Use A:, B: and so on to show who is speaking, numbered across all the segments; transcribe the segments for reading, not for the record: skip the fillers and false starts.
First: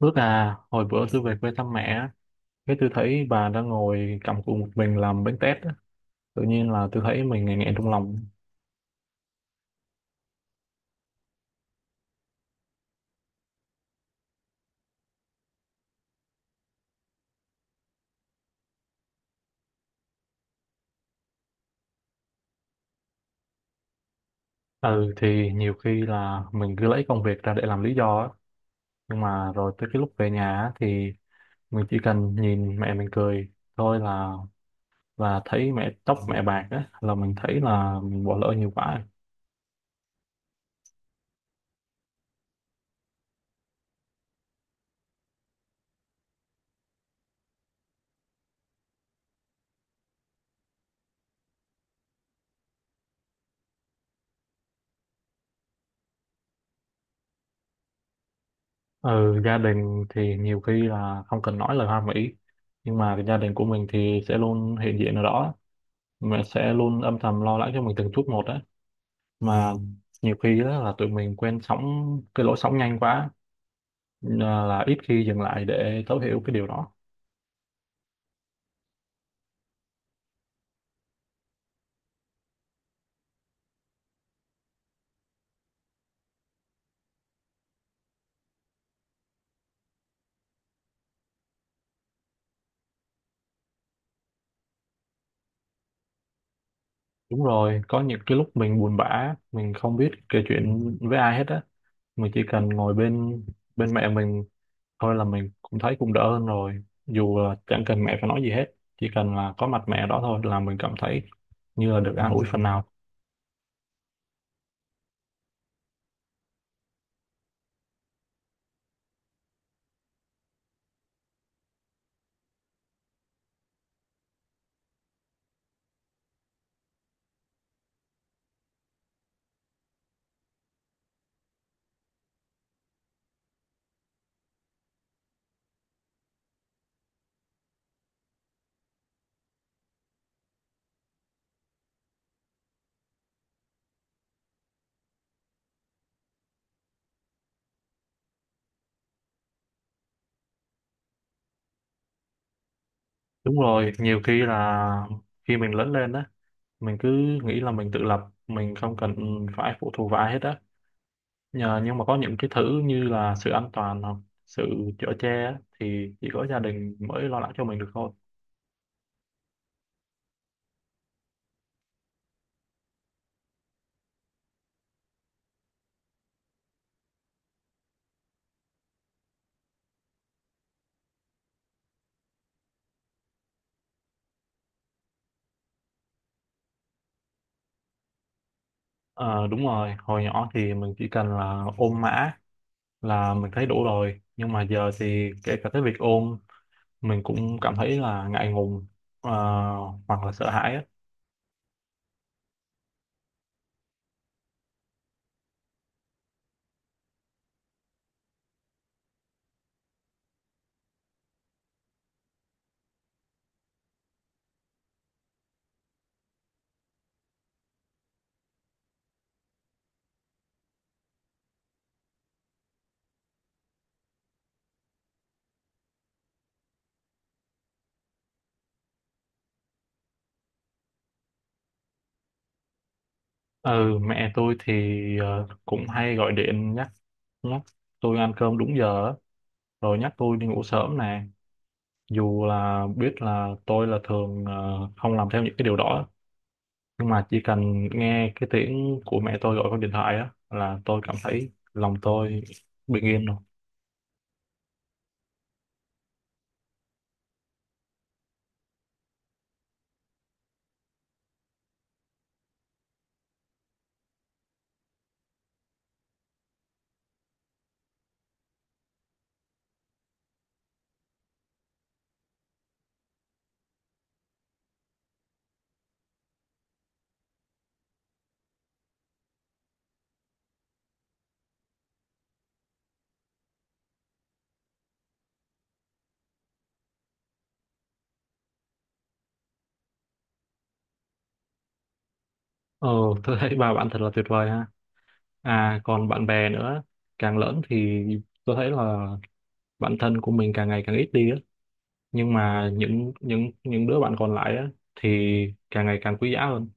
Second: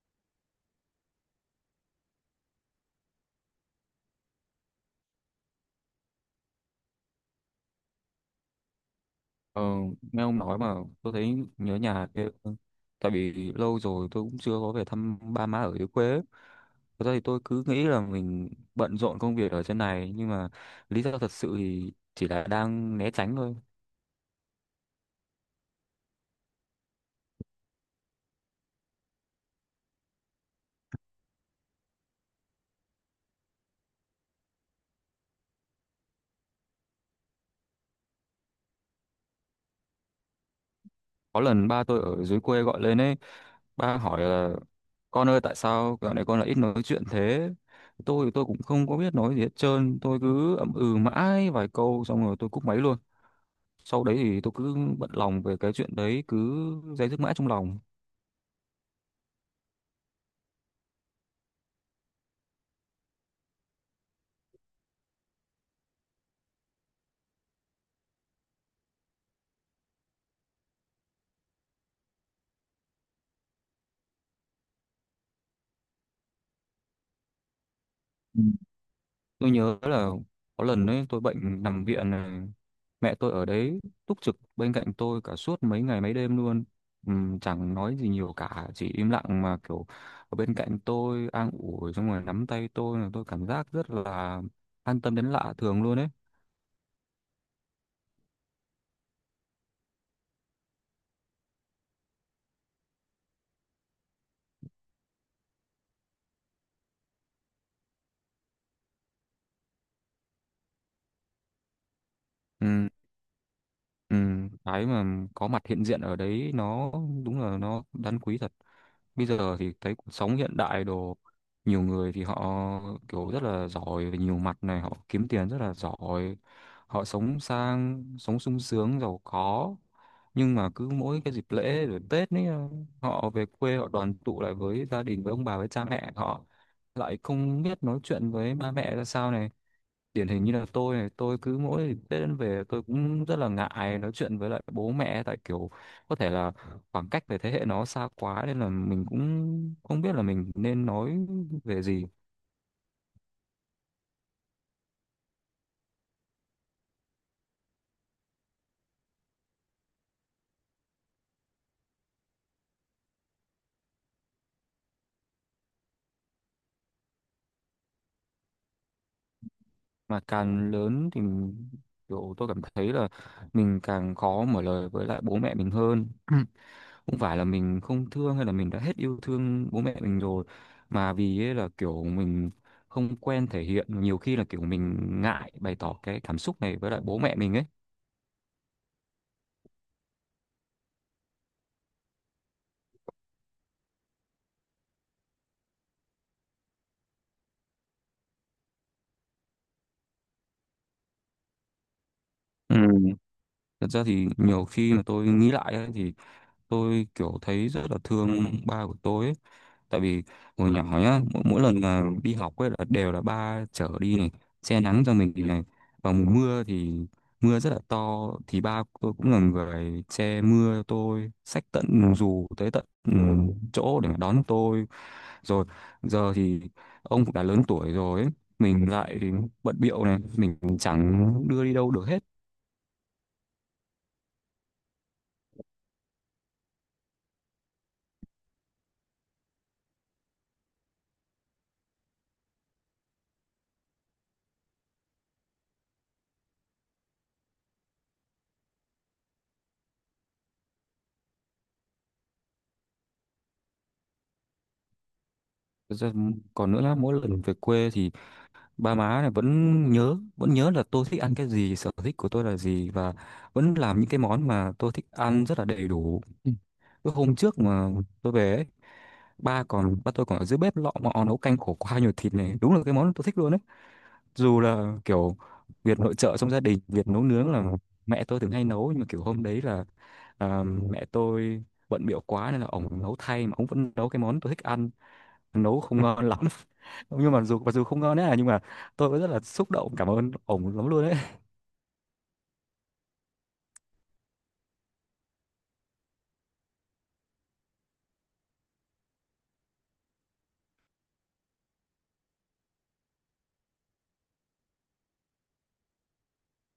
A: Rất là hồi bữa tôi về quê thăm mẹ á, cái tôi thấy bà đang ngồi cầm cuộn một mình làm bánh tét á. Tự nhiên là tôi thấy mình nghẹn nghẹn trong lòng.
B: Ờ, nghe ông nói mà tôi thấy nhớ nhà ghê. Tại vì lâu rồi tôi cũng chưa có về thăm ba má ở dưới quê ấy. Thật ra thì tôi cứ nghĩ là mình bận rộn công việc ở trên này, nhưng mà lý do thật sự thì chỉ là đang né tránh thôi.
A: Ừ thì nhiều khi là mình cứ lấy công việc ra để làm lý do á, nhưng mà rồi tới cái lúc về nhà á, thì mình chỉ cần nhìn mẹ mình cười thôi là thấy mẹ, tóc mẹ bạc á, là mình thấy là mình bỏ lỡ nhiều quá.
B: Có lần ba tôi ở dưới quê gọi lên ấy, ba hỏi là con ơi tại sao dạo này con lại ít nói chuyện thế? Tôi cũng không có biết nói gì hết trơn, tôi cứ ậm ừ mãi vài câu xong rồi tôi cúp máy luôn. Sau đấy thì tôi cứ bận lòng về cái chuyện đấy, cứ day dứt mãi trong lòng.
A: Ừ, gia đình thì nhiều khi là không cần nói lời hoa mỹ, nhưng mà cái gia đình của mình thì sẽ luôn hiện diện ở đó, mình sẽ luôn âm thầm lo lắng cho mình từng chút một đấy mà. Nhiều khi đó là tụi mình quen sóng, cái lỗi sóng nhanh quá là, ít khi dừng lại để thấu hiểu cái điều đó.
B: Ừ. Tôi nhớ là có lần ấy tôi bệnh nằm viện này, mẹ tôi ở đấy túc trực bên cạnh tôi cả suốt mấy ngày mấy đêm luôn. Chẳng nói gì nhiều cả, chỉ im lặng mà kiểu ở bên cạnh tôi an ủi xong rồi nắm tay tôi, là tôi cảm giác rất là an tâm đến lạ thường luôn ấy.
A: Đúng rồi, có những cái lúc mình buồn bã, mình không biết kể chuyện với ai hết á, mình chỉ cần ngồi bên bên mẹ mình thôi là mình cũng thấy cũng đỡ hơn rồi, dù là chẳng cần mẹ phải nói gì hết, chỉ cần là có mặt mẹ đó thôi là mình cảm thấy như là được an ủi phần nào.
B: Ừm, cái mà có mặt hiện diện ở đấy nó đúng là nó đáng quý thật. Bây giờ thì thấy cuộc sống hiện đại đồ, nhiều người thì họ kiểu rất là giỏi về nhiều mặt này, họ kiếm tiền rất là giỏi, họ sống sang, sống sung sướng giàu có, nhưng mà cứ mỗi cái dịp lễ rồi Tết ấy, họ về quê họ đoàn tụ lại với gia đình, với ông bà, với cha mẹ, họ lại không biết nói chuyện với ba mẹ ra sao này. Điển hình như là tôi này, tôi cứ mỗi Tết đến về tôi cũng rất là ngại nói chuyện với lại bố mẹ, tại kiểu có thể là khoảng cách về thế hệ nó xa quá nên là mình cũng không biết là mình nên nói về gì.
A: Đúng rồi, nhiều khi là khi mình lớn lên đó, mình cứ nghĩ là mình tự lập, mình không cần phải phụ thuộc vào ai hết á, nhờ nhưng mà có những cái thứ như là sự an toàn hoặc sự chở che á, thì chỉ có gia đình mới lo lắng cho mình được thôi.
B: Mà càng lớn thì mình- kiểu tôi cảm thấy là mình càng khó mở lời với lại bố mẹ mình hơn. Không phải là mình không thương hay là mình đã hết yêu thương bố mẹ mình rồi, mà vì ấy là kiểu mình không quen thể hiện, nhiều khi là kiểu mình ngại bày tỏ cái cảm xúc này với lại bố mẹ mình ấy.
A: Ờ, đúng rồi, hồi nhỏ thì mình chỉ cần là ôm mã là mình thấy đủ rồi, nhưng mà giờ thì kể cả cái việc ôm mình cũng cảm thấy là ngại ngùng, ờ, hoặc là sợ hãi á.
B: Ừ, thật ra thì nhiều khi mà tôi nghĩ lại ấy, thì tôi kiểu thấy rất là thương ba của tôi ấy. Tại vì hồi nhỏ nhá, mỗi lần mà đi học ấy là đều là ba chở đi này, che nắng cho mình thì này. Vào mùa mưa thì mưa rất là to, thì ba của tôi cũng là người che mưa cho tôi, xách tận dù tới tận chỗ để mà đón tôi. Rồi giờ thì ông cũng đã lớn tuổi rồi ấy. Mình lại bận bịu này, mình chẳng đưa đi đâu được hết.
A: Ừ, mẹ tôi thì cũng hay gọi điện nhắc nhắc tôi ăn cơm đúng giờ á, rồi nhắc tôi đi ngủ sớm nè, dù là biết là tôi là thường không làm theo những cái điều đó, nhưng mà chỉ cần nghe cái tiếng của mẹ tôi gọi con điện thoại á là tôi cảm thấy lòng tôi bình yên rồi.
B: Còn nữa là mỗi lần về quê thì ba má này vẫn vẫn nhớ là tôi thích ăn cái gì, sở thích của tôi là gì, và vẫn làm những cái món mà tôi thích ăn rất là đầy đủ. Ừ. Cái hôm trước mà tôi về ấy, ba tôi còn ở dưới bếp lọ mọ nấu canh khổ qua nhiều thịt này, đúng là cái món tôi thích luôn đấy. Dù là kiểu việc nội trợ trong gia đình, việc nấu nướng là mẹ tôi thường hay nấu, nhưng mà kiểu hôm đấy là, mẹ tôi bận bịu quá nên là ổng nấu thay, mà ổng vẫn nấu cái món tôi thích ăn. Nấu không ngon lắm nhưng mà dù mặc dù không ngon đấy à, nhưng mà tôi vẫn rất là xúc động, cảm ơn ổng lắm luôn đấy.
A: Ờ, tôi thấy ba bạn thật là tuyệt vời ha. À, còn bạn bè nữa, càng lớn thì tôi thấy là bạn thân của mình càng ngày càng ít đi á, nhưng mà những đứa bạn còn lại á thì càng ngày càng quý giá hơn.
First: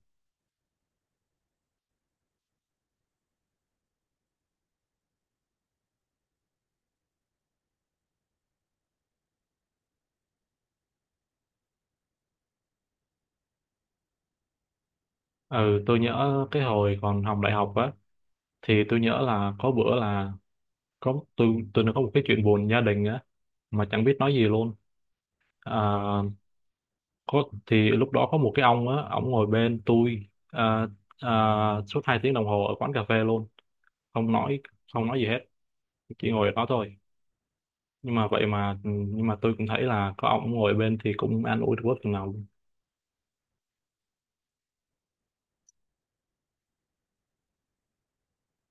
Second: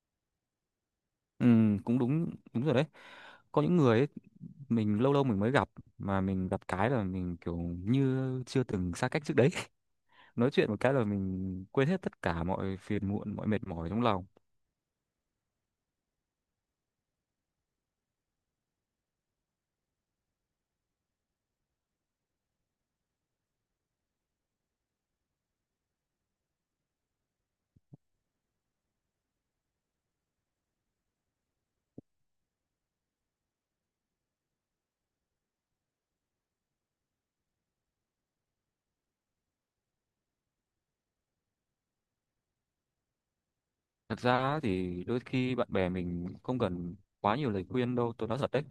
B: Ừ, cũng đúng, đúng rồi đấy. Có những người ấy, mình lâu lâu mình mới gặp, mà mình gặp cái là mình kiểu như chưa từng xa cách trước đấy. Nói chuyện một cái là mình quên hết tất cả mọi phiền muộn, mọi mệt mỏi trong lòng.
A: Ừ, tôi nhớ cái hồi còn học đại học á, thì tôi nhớ là có bữa là có tôi nó có một cái chuyện buồn gia đình á mà chẳng biết nói gì luôn. à, có thì lúc đó có một cái ông á, ông ngồi bên tôi à, suốt hai tiếng đồng hồ ở quán cà phê luôn, không nói không nói gì hết, chỉ ngồi ở đó thôi, nhưng mà tôi cũng thấy là có ông ngồi bên thì cũng an ủi được bớt phần nào luôn.
B: Thật ra thì đôi khi bạn bè mình không cần quá nhiều lời khuyên đâu, tôi nói thật đấy.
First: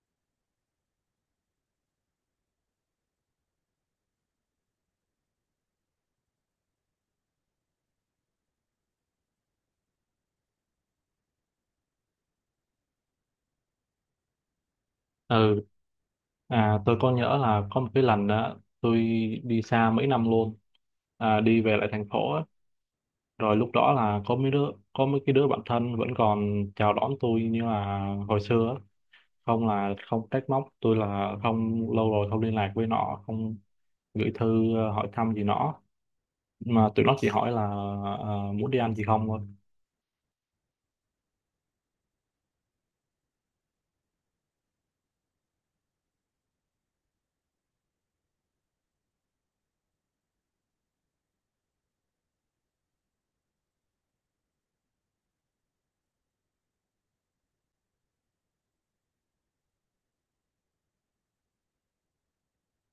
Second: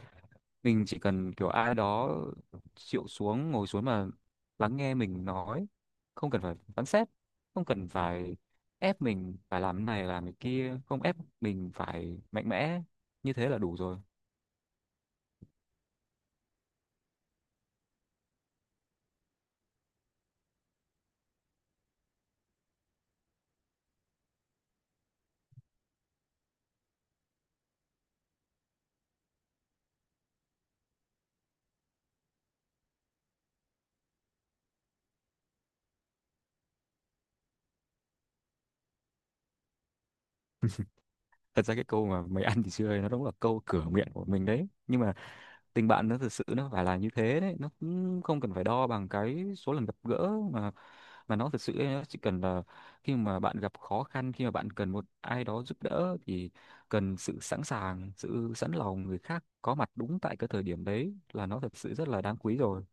B: Mình chỉ cần kiểu ai đó chịu xuống, ngồi xuống mà lắng nghe mình nói, không cần phải phán xét, không cần phải ép mình phải làm này làm cái kia, không ép mình phải mạnh mẽ, như thế là đủ rồi.
A: Ừ, à, tôi có nhớ là có một cái lần đó tôi đi xa mấy năm luôn à, đi về lại thành phố á, rồi lúc đó là có mấy cái đứa bạn thân vẫn còn chào đón tôi như là hồi xưa á. Không là không trách móc tôi là không lâu rồi không liên lạc với nó, không gửi thư hỏi thăm gì nó, mà tụi nó chỉ hỏi là muốn đi ăn gì không thôi.
B: Thật ra cái câu mà mày ăn thì chưa ấy, nó đúng là câu cửa miệng của mình đấy, nhưng mà tình bạn nó thực sự nó phải là như thế đấy, nó cũng không cần phải đo bằng cái số lần gặp gỡ, mà nó thực sự ấy, nó chỉ cần là khi mà bạn gặp khó khăn, khi mà bạn cần một ai đó giúp đỡ thì cần sự sẵn sàng, sự sẵn lòng, người khác có mặt đúng tại cái thời điểm đấy, là nó thật sự rất là đáng quý rồi.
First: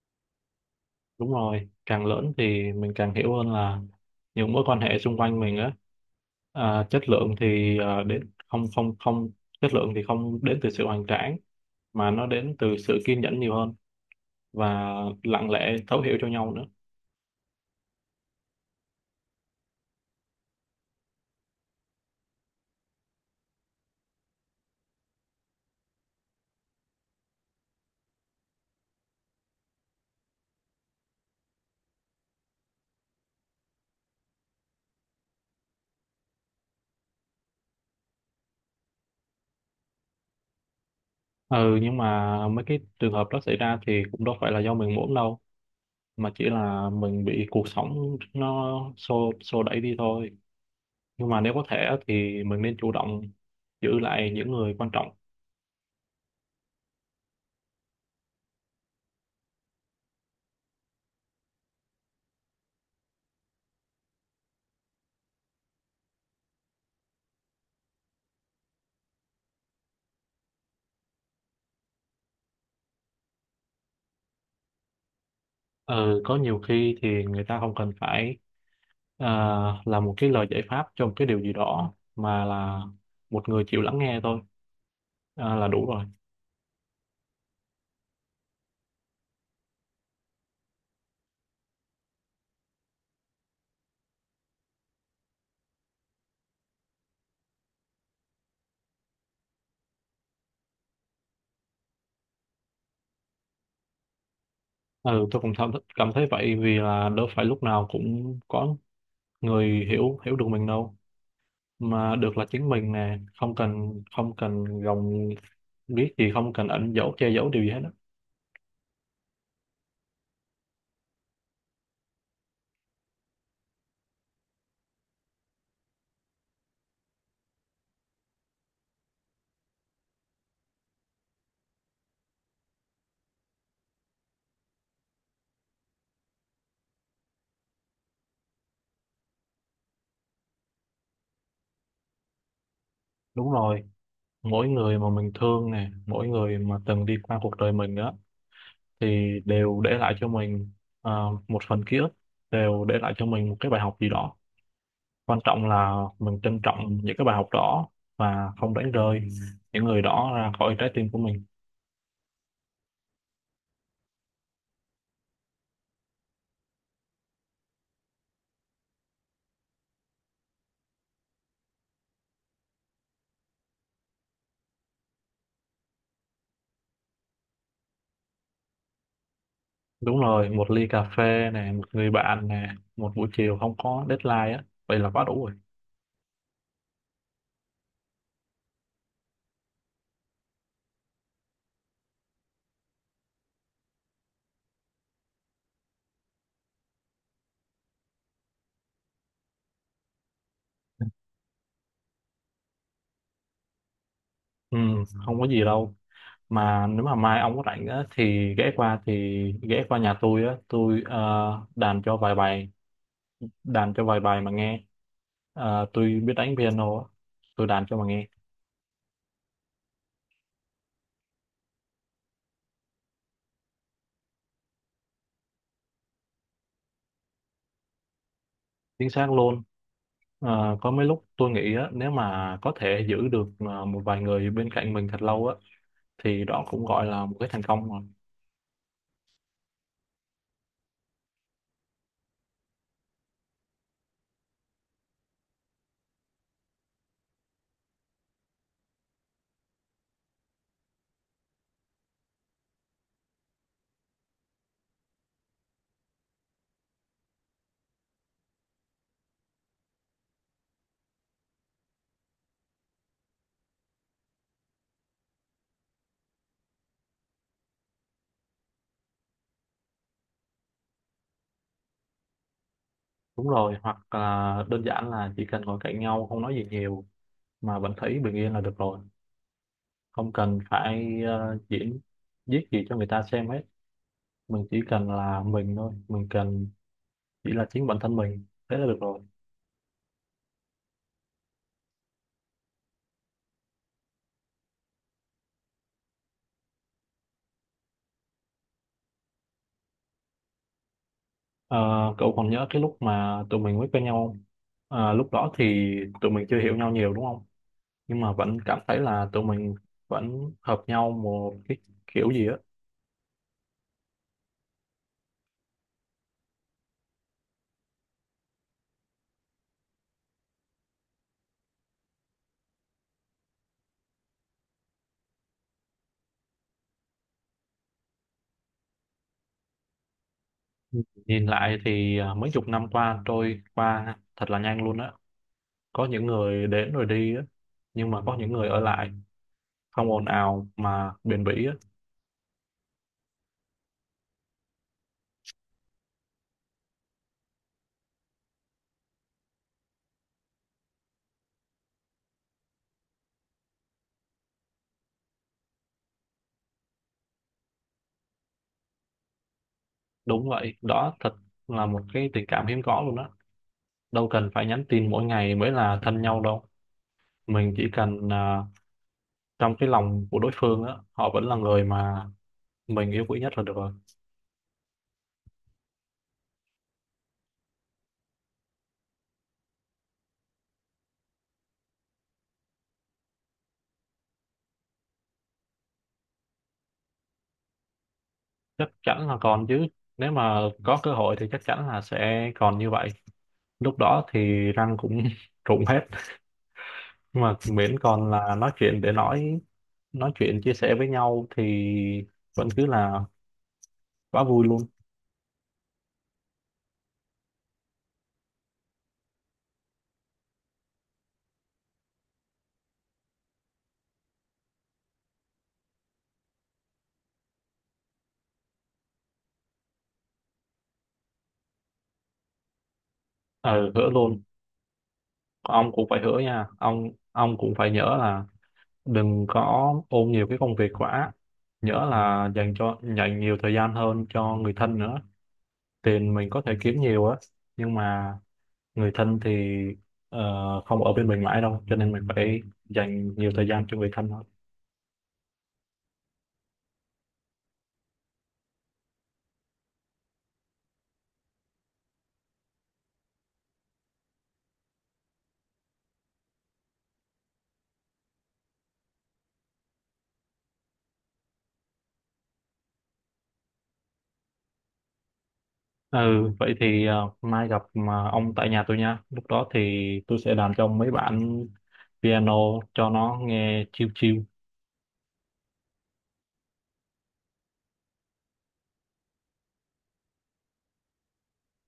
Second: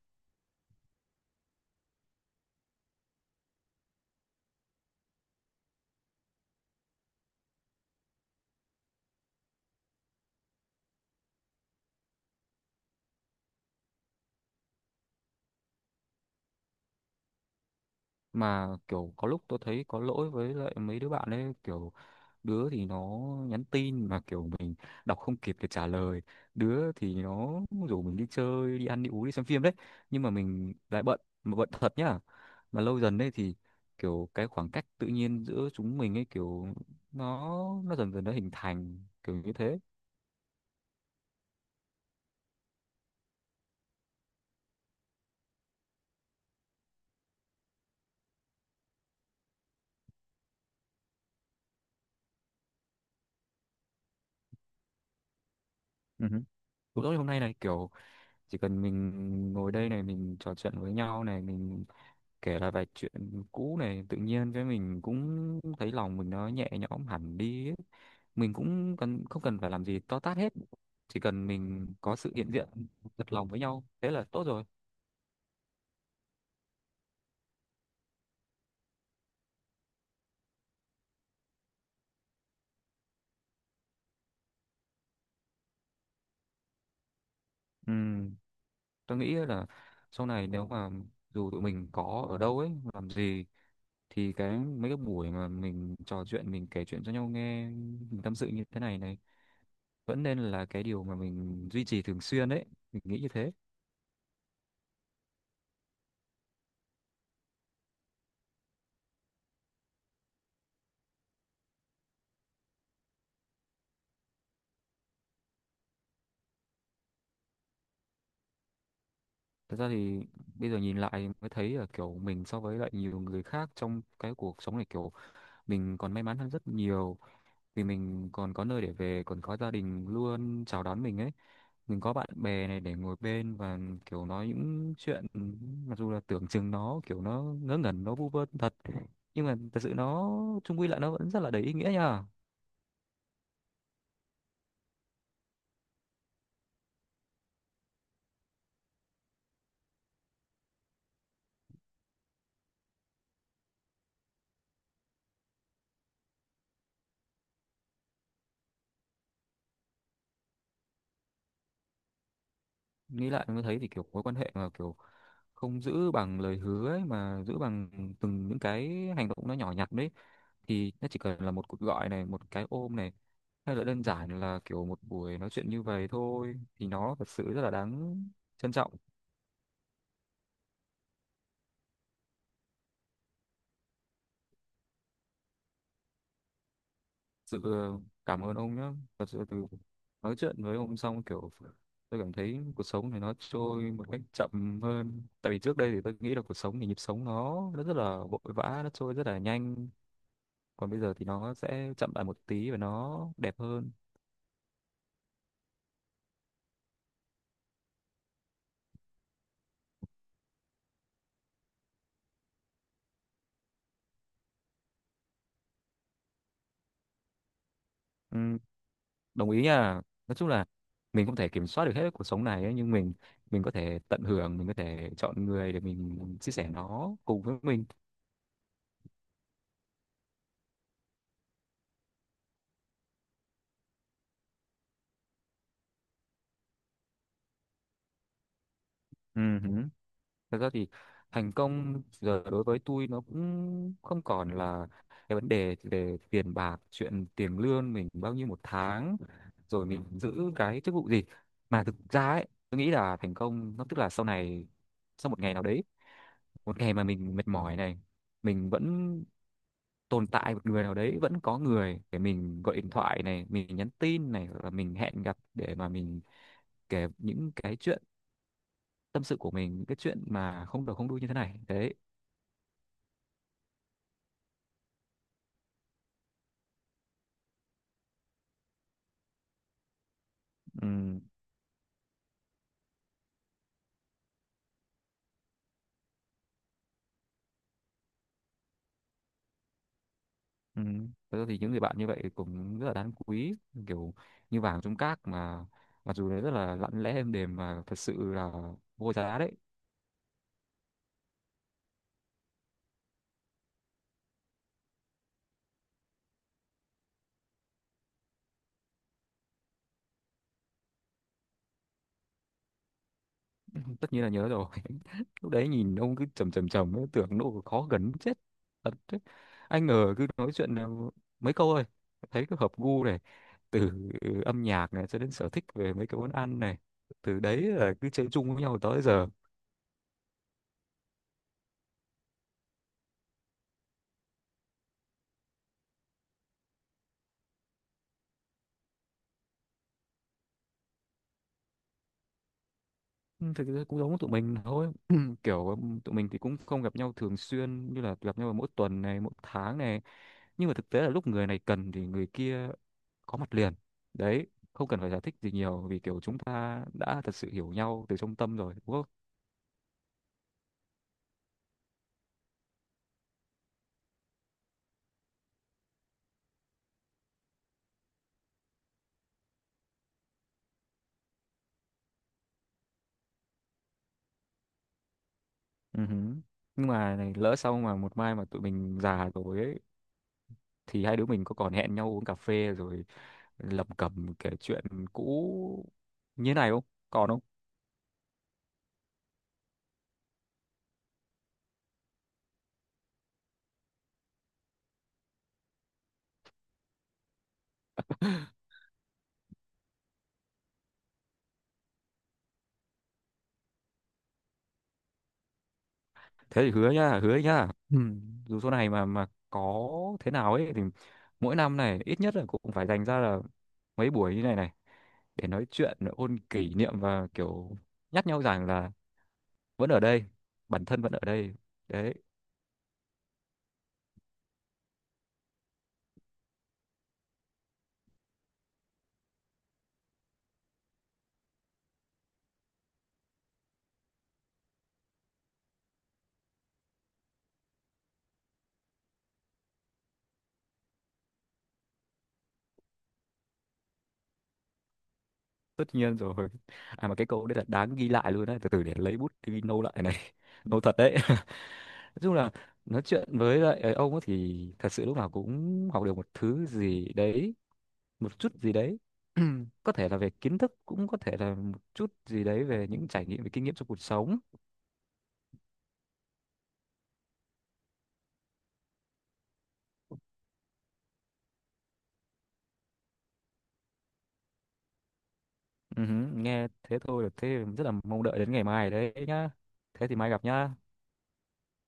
A: Đúng rồi, càng lớn thì mình càng hiểu hơn là những mối quan hệ xung quanh mình á, chất lượng thì đến không không không chất lượng thì không đến từ sự hoành tráng, mà nó đến từ sự kiên nhẫn nhiều hơn và lặng lẽ thấu hiểu cho nhau nữa.
B: Mà kiểu có lúc tôi thấy có lỗi với lại mấy đứa bạn ấy, kiểu đứa thì nó nhắn tin mà kiểu mình đọc không kịp để trả lời, đứa thì nó rủ mình đi chơi, đi ăn, đi uống, đi xem phim đấy, nhưng mà mình lại bận, mà bận thật nhá. Mà lâu dần đấy thì kiểu cái khoảng cách tự nhiên giữa chúng mình ấy, kiểu nó nó dần dần nó hình thành kiểu như thế.
A: Ừ, nhưng mà mấy cái trường hợp đó xảy ra thì cũng đâu phải là do mình muốn đâu, mà chỉ là mình bị cuộc sống nó xô xô đẩy đi thôi, nhưng mà nếu có thể á, thì mình nên chủ động giữ lại những người quan trọng.
B: Ừ. Hứ. Cũng giống như hôm nay này, kiểu chỉ cần mình ngồi đây này, mình trò chuyện với nhau này, mình kể lại vài chuyện cũ này, tự nhiên cái mình cũng thấy lòng mình nó nhẹ nhõm hẳn đi ấy. Mình cũng cần không cần phải làm gì to tát hết, chỉ cần mình có sự hiện diện thật lòng với nhau, thế là tốt rồi.
A: Ừ, có nhiều khi thì người ta không cần phải à, là một cái lời giải pháp cho một cái điều gì đó, mà là một người chịu lắng nghe thôi, là đủ rồi.
B: Ừ, tôi nghĩ là sau này nếu mà dù tụi mình có ở đâu ấy, làm gì, thì cái mấy cái buổi mà mình trò chuyện, mình kể chuyện cho nhau nghe, mình tâm sự như thế này này, vẫn nên là cái điều mà mình duy trì thường xuyên đấy, mình nghĩ như thế.
A: Ừ, tôi cũng cảm cảm thấy vậy, vì là đâu phải lúc nào cũng có người hiểu hiểu được mình đâu, mà được là chính mình nè, không cần gồng, biết gì, không cần ẩn dấu che giấu điều gì hết đó.
B: Thật ra thì bây giờ nhìn lại mới thấy là kiểu mình so với lại nhiều người khác trong cái cuộc sống này, kiểu mình còn may mắn hơn rất nhiều, vì mình còn có nơi để về, còn có gia đình luôn chào đón mình ấy, mình có bạn bè này để ngồi bên, và kiểu nói những chuyện mặc dù là tưởng chừng nó kiểu nó ngớ ngẩn, nó vu vơ thật, nhưng mà thật sự nó chung quy lại nó vẫn rất là đầy ý nghĩa nha.
A: Đúng rồi, mỗi người mà mình thương nè, mỗi người mà từng đi qua cuộc đời mình đó, thì đều để lại cho mình một phần ký ức, đều để lại cho mình một cái bài học gì đó. Quan trọng là mình trân trọng những cái bài học đó, và không đánh rơi những người đó ra khỏi trái tim của mình.
B: Nghĩ lại mới thấy thì kiểu mối quan hệ mà kiểu không giữ bằng lời hứa ấy, mà giữ bằng từng những cái hành động nó nhỏ nhặt đấy, thì nó chỉ cần là một cuộc gọi này, một cái ôm này, hay là đơn giản là kiểu một buổi nói chuyện như vậy thôi, thì nó thật sự rất là đáng trân trọng.
A: Đúng rồi, một ly cà phê nè, một người bạn nè, một buổi chiều không có deadline á, vậy là quá đủ rồi.
B: Sự cảm ơn ông nhé. Thật sự từ nói chuyện với ông xong kiểu tôi cảm thấy cuộc sống này nó trôi một cách chậm hơn, tại vì trước đây thì tôi nghĩ là cuộc sống thì nhịp sống nó rất là vội vã, nó trôi rất là nhanh, còn bây giờ thì nó sẽ chậm lại một tí và nó đẹp hơn.
A: Ừ, không có gì đâu, mà nếu mà mai ông có rảnh á, thì ghé qua nhà tôi á, tôi đàn cho vài bài mà nghe. Ờ, tôi biết đánh piano á, tôi đàn cho mà nghe.
B: Ừ, đồng ý nha. Nói chung là mình không thể kiểm soát được hết cuộc sống này ấy, nhưng mình có thể tận hưởng, mình có thể chọn người để mình chia sẻ nó cùng với mình.
A: Chính xác luôn. Ờ, có mấy lúc tôi nghĩ á, nếu mà có thể giữ được một vài người bên cạnh mình thật lâu á, thì đó cũng gọi là một cái thành công rồi.
B: Ừ. Hứ. Thật ra thì thành công giờ đối với tôi nó cũng không còn là cái vấn đề về tiền bạc, chuyện tiền lương mình bao nhiêu một tháng, rồi mình giữ cái chức vụ gì, mà thực ra ấy tôi nghĩ là thành công nó tức là sau này, sau một ngày nào đấy, một ngày mà mình mệt mỏi này, mình vẫn tồn tại một người nào đấy, vẫn có người để mình gọi điện thoại này, mình nhắn tin này, hoặc là mình hẹn gặp để mà mình kể những cái chuyện tâm sự của mình, những cái chuyện mà không đầu không đuôi như thế này đấy.
A: Đúng rồi, hoặc là đơn giản là chỉ cần ngồi cạnh nhau không nói gì nhiều mà vẫn thấy bình yên là được rồi, không cần
B: Ừ,
A: phải diễn viết gì cho người ta xem hết. Mình chỉ cần là mình thôi, mình cần chỉ là chính bản thân mình, thế là được rồi.
B: ừ. Thật ra thì những người bạn như vậy cũng rất là đáng quý, kiểu như vàng trong cát mà, mặc dù nó rất là lặng lẽ êm đềm, mà thật sự là vô giá đấy.
A: Ờ, cậu còn nhớ cái lúc mà tụi mình mới quen nhau không? Ờ, lúc đó thì tụi mình chưa hiểu nhau nhiều đúng không, nhưng mà vẫn cảm thấy là tụi mình vẫn hợp nhau một cái kiểu gì á.
B: Tất nhiên là nhớ rồi. Lúc đấy nhìn ông cứ trầm trầm trầm ấy, tưởng nó khó gần muốn chết, thật đấy. Anh ở cứ nói chuyện là mấy câu thôi thấy cứ hợp gu này, từ âm nhạc này cho đến sở thích về mấy cái món ăn này, từ đấy là cứ chơi chung với nhau tới giờ.
A: Nhìn lại thì mấy chục năm qua trôi qua thật là nhanh luôn á. Có những người đến rồi đi á, nhưng mà có những người ở lại, không ồn ào mà bền bỉ á.
B: Ừ, thực ra cũng giống tụi mình thôi. Kiểu tụi mình thì cũng không gặp nhau thường xuyên, như là gặp nhau mỗi tuần này, mỗi tháng này, nhưng mà thực tế là lúc người này cần thì người kia có mặt liền đấy, không cần phải giải thích gì nhiều, vì kiểu chúng ta đã thật sự hiểu nhau từ trong tâm rồi đúng không.
A: Đúng vậy đó, thật là một cái tình cảm hiếm có luôn á. Đâu cần phải nhắn tin mỗi ngày mới là thân nhau đâu, mình chỉ cần trong cái lòng của đối phương á, họ vẫn là người mà mình yêu quý nhất là được rồi.
B: Ừ. Hứ. Nhưng mà này, lỡ sau mà một mai mà tụi mình già rồi ấy, thì hai đứa mình có còn hẹn nhau uống cà phê rồi lẩm cẩm kể chuyện cũ như này không, còn không?
A: Chắc chắn là còn chứ, nếu mà có cơ hội thì chắc chắn là sẽ còn như vậy. Lúc đó thì răng cũng rụng hết, mà miễn còn là nói chuyện để nói chuyện chia sẻ với nhau thì vẫn cứ là quá vui luôn.
B: Thế thì hứa nhá, hứa nhá. Ừ. Dù số này mà có thế nào ấy, thì mỗi năm này ít nhất là cũng phải dành ra là mấy buổi như này này, để nói chuyện ôn kỷ niệm, và kiểu nhắc nhau rằng là vẫn ở đây, bản thân vẫn ở đây đấy.
A: Ờ, hứa luôn. Ông cũng phải hứa nha ông cũng phải nhớ là đừng có ôm nhiều cái công việc quá, nhỡ là dành nhiều thời gian hơn cho người thân nữa. Tiền mình có thể kiếm nhiều á, nhưng mà người thân thì không ở bên mình mãi đâu, cho nên mình phải dành nhiều thời gian cho người thân thôi.
B: Tất nhiên rồi. À mà cái câu đấy là đáng ghi lại luôn đấy, từ từ để lấy bút đi nâu lại này. Nâu thật đấy. Nói chung là nói chuyện với lại ông ấy thì thật sự lúc nào cũng học được một thứ gì đấy, một chút gì đấy. Có thể là về kiến thức, cũng có thể là một chút gì đấy về những trải nghiệm, về kinh nghiệm trong cuộc sống.
A: Ừ, vậy thì mai gặp mà ông tại nhà tôi nha. Lúc đó thì tôi sẽ làm cho ông mấy bản piano cho nó nghe chill chill.
B: Ừ hứ, nghe thế thôi là thế rất là mong đợi đến ngày mai đấy nhá. Thế thì mai gặp nhá.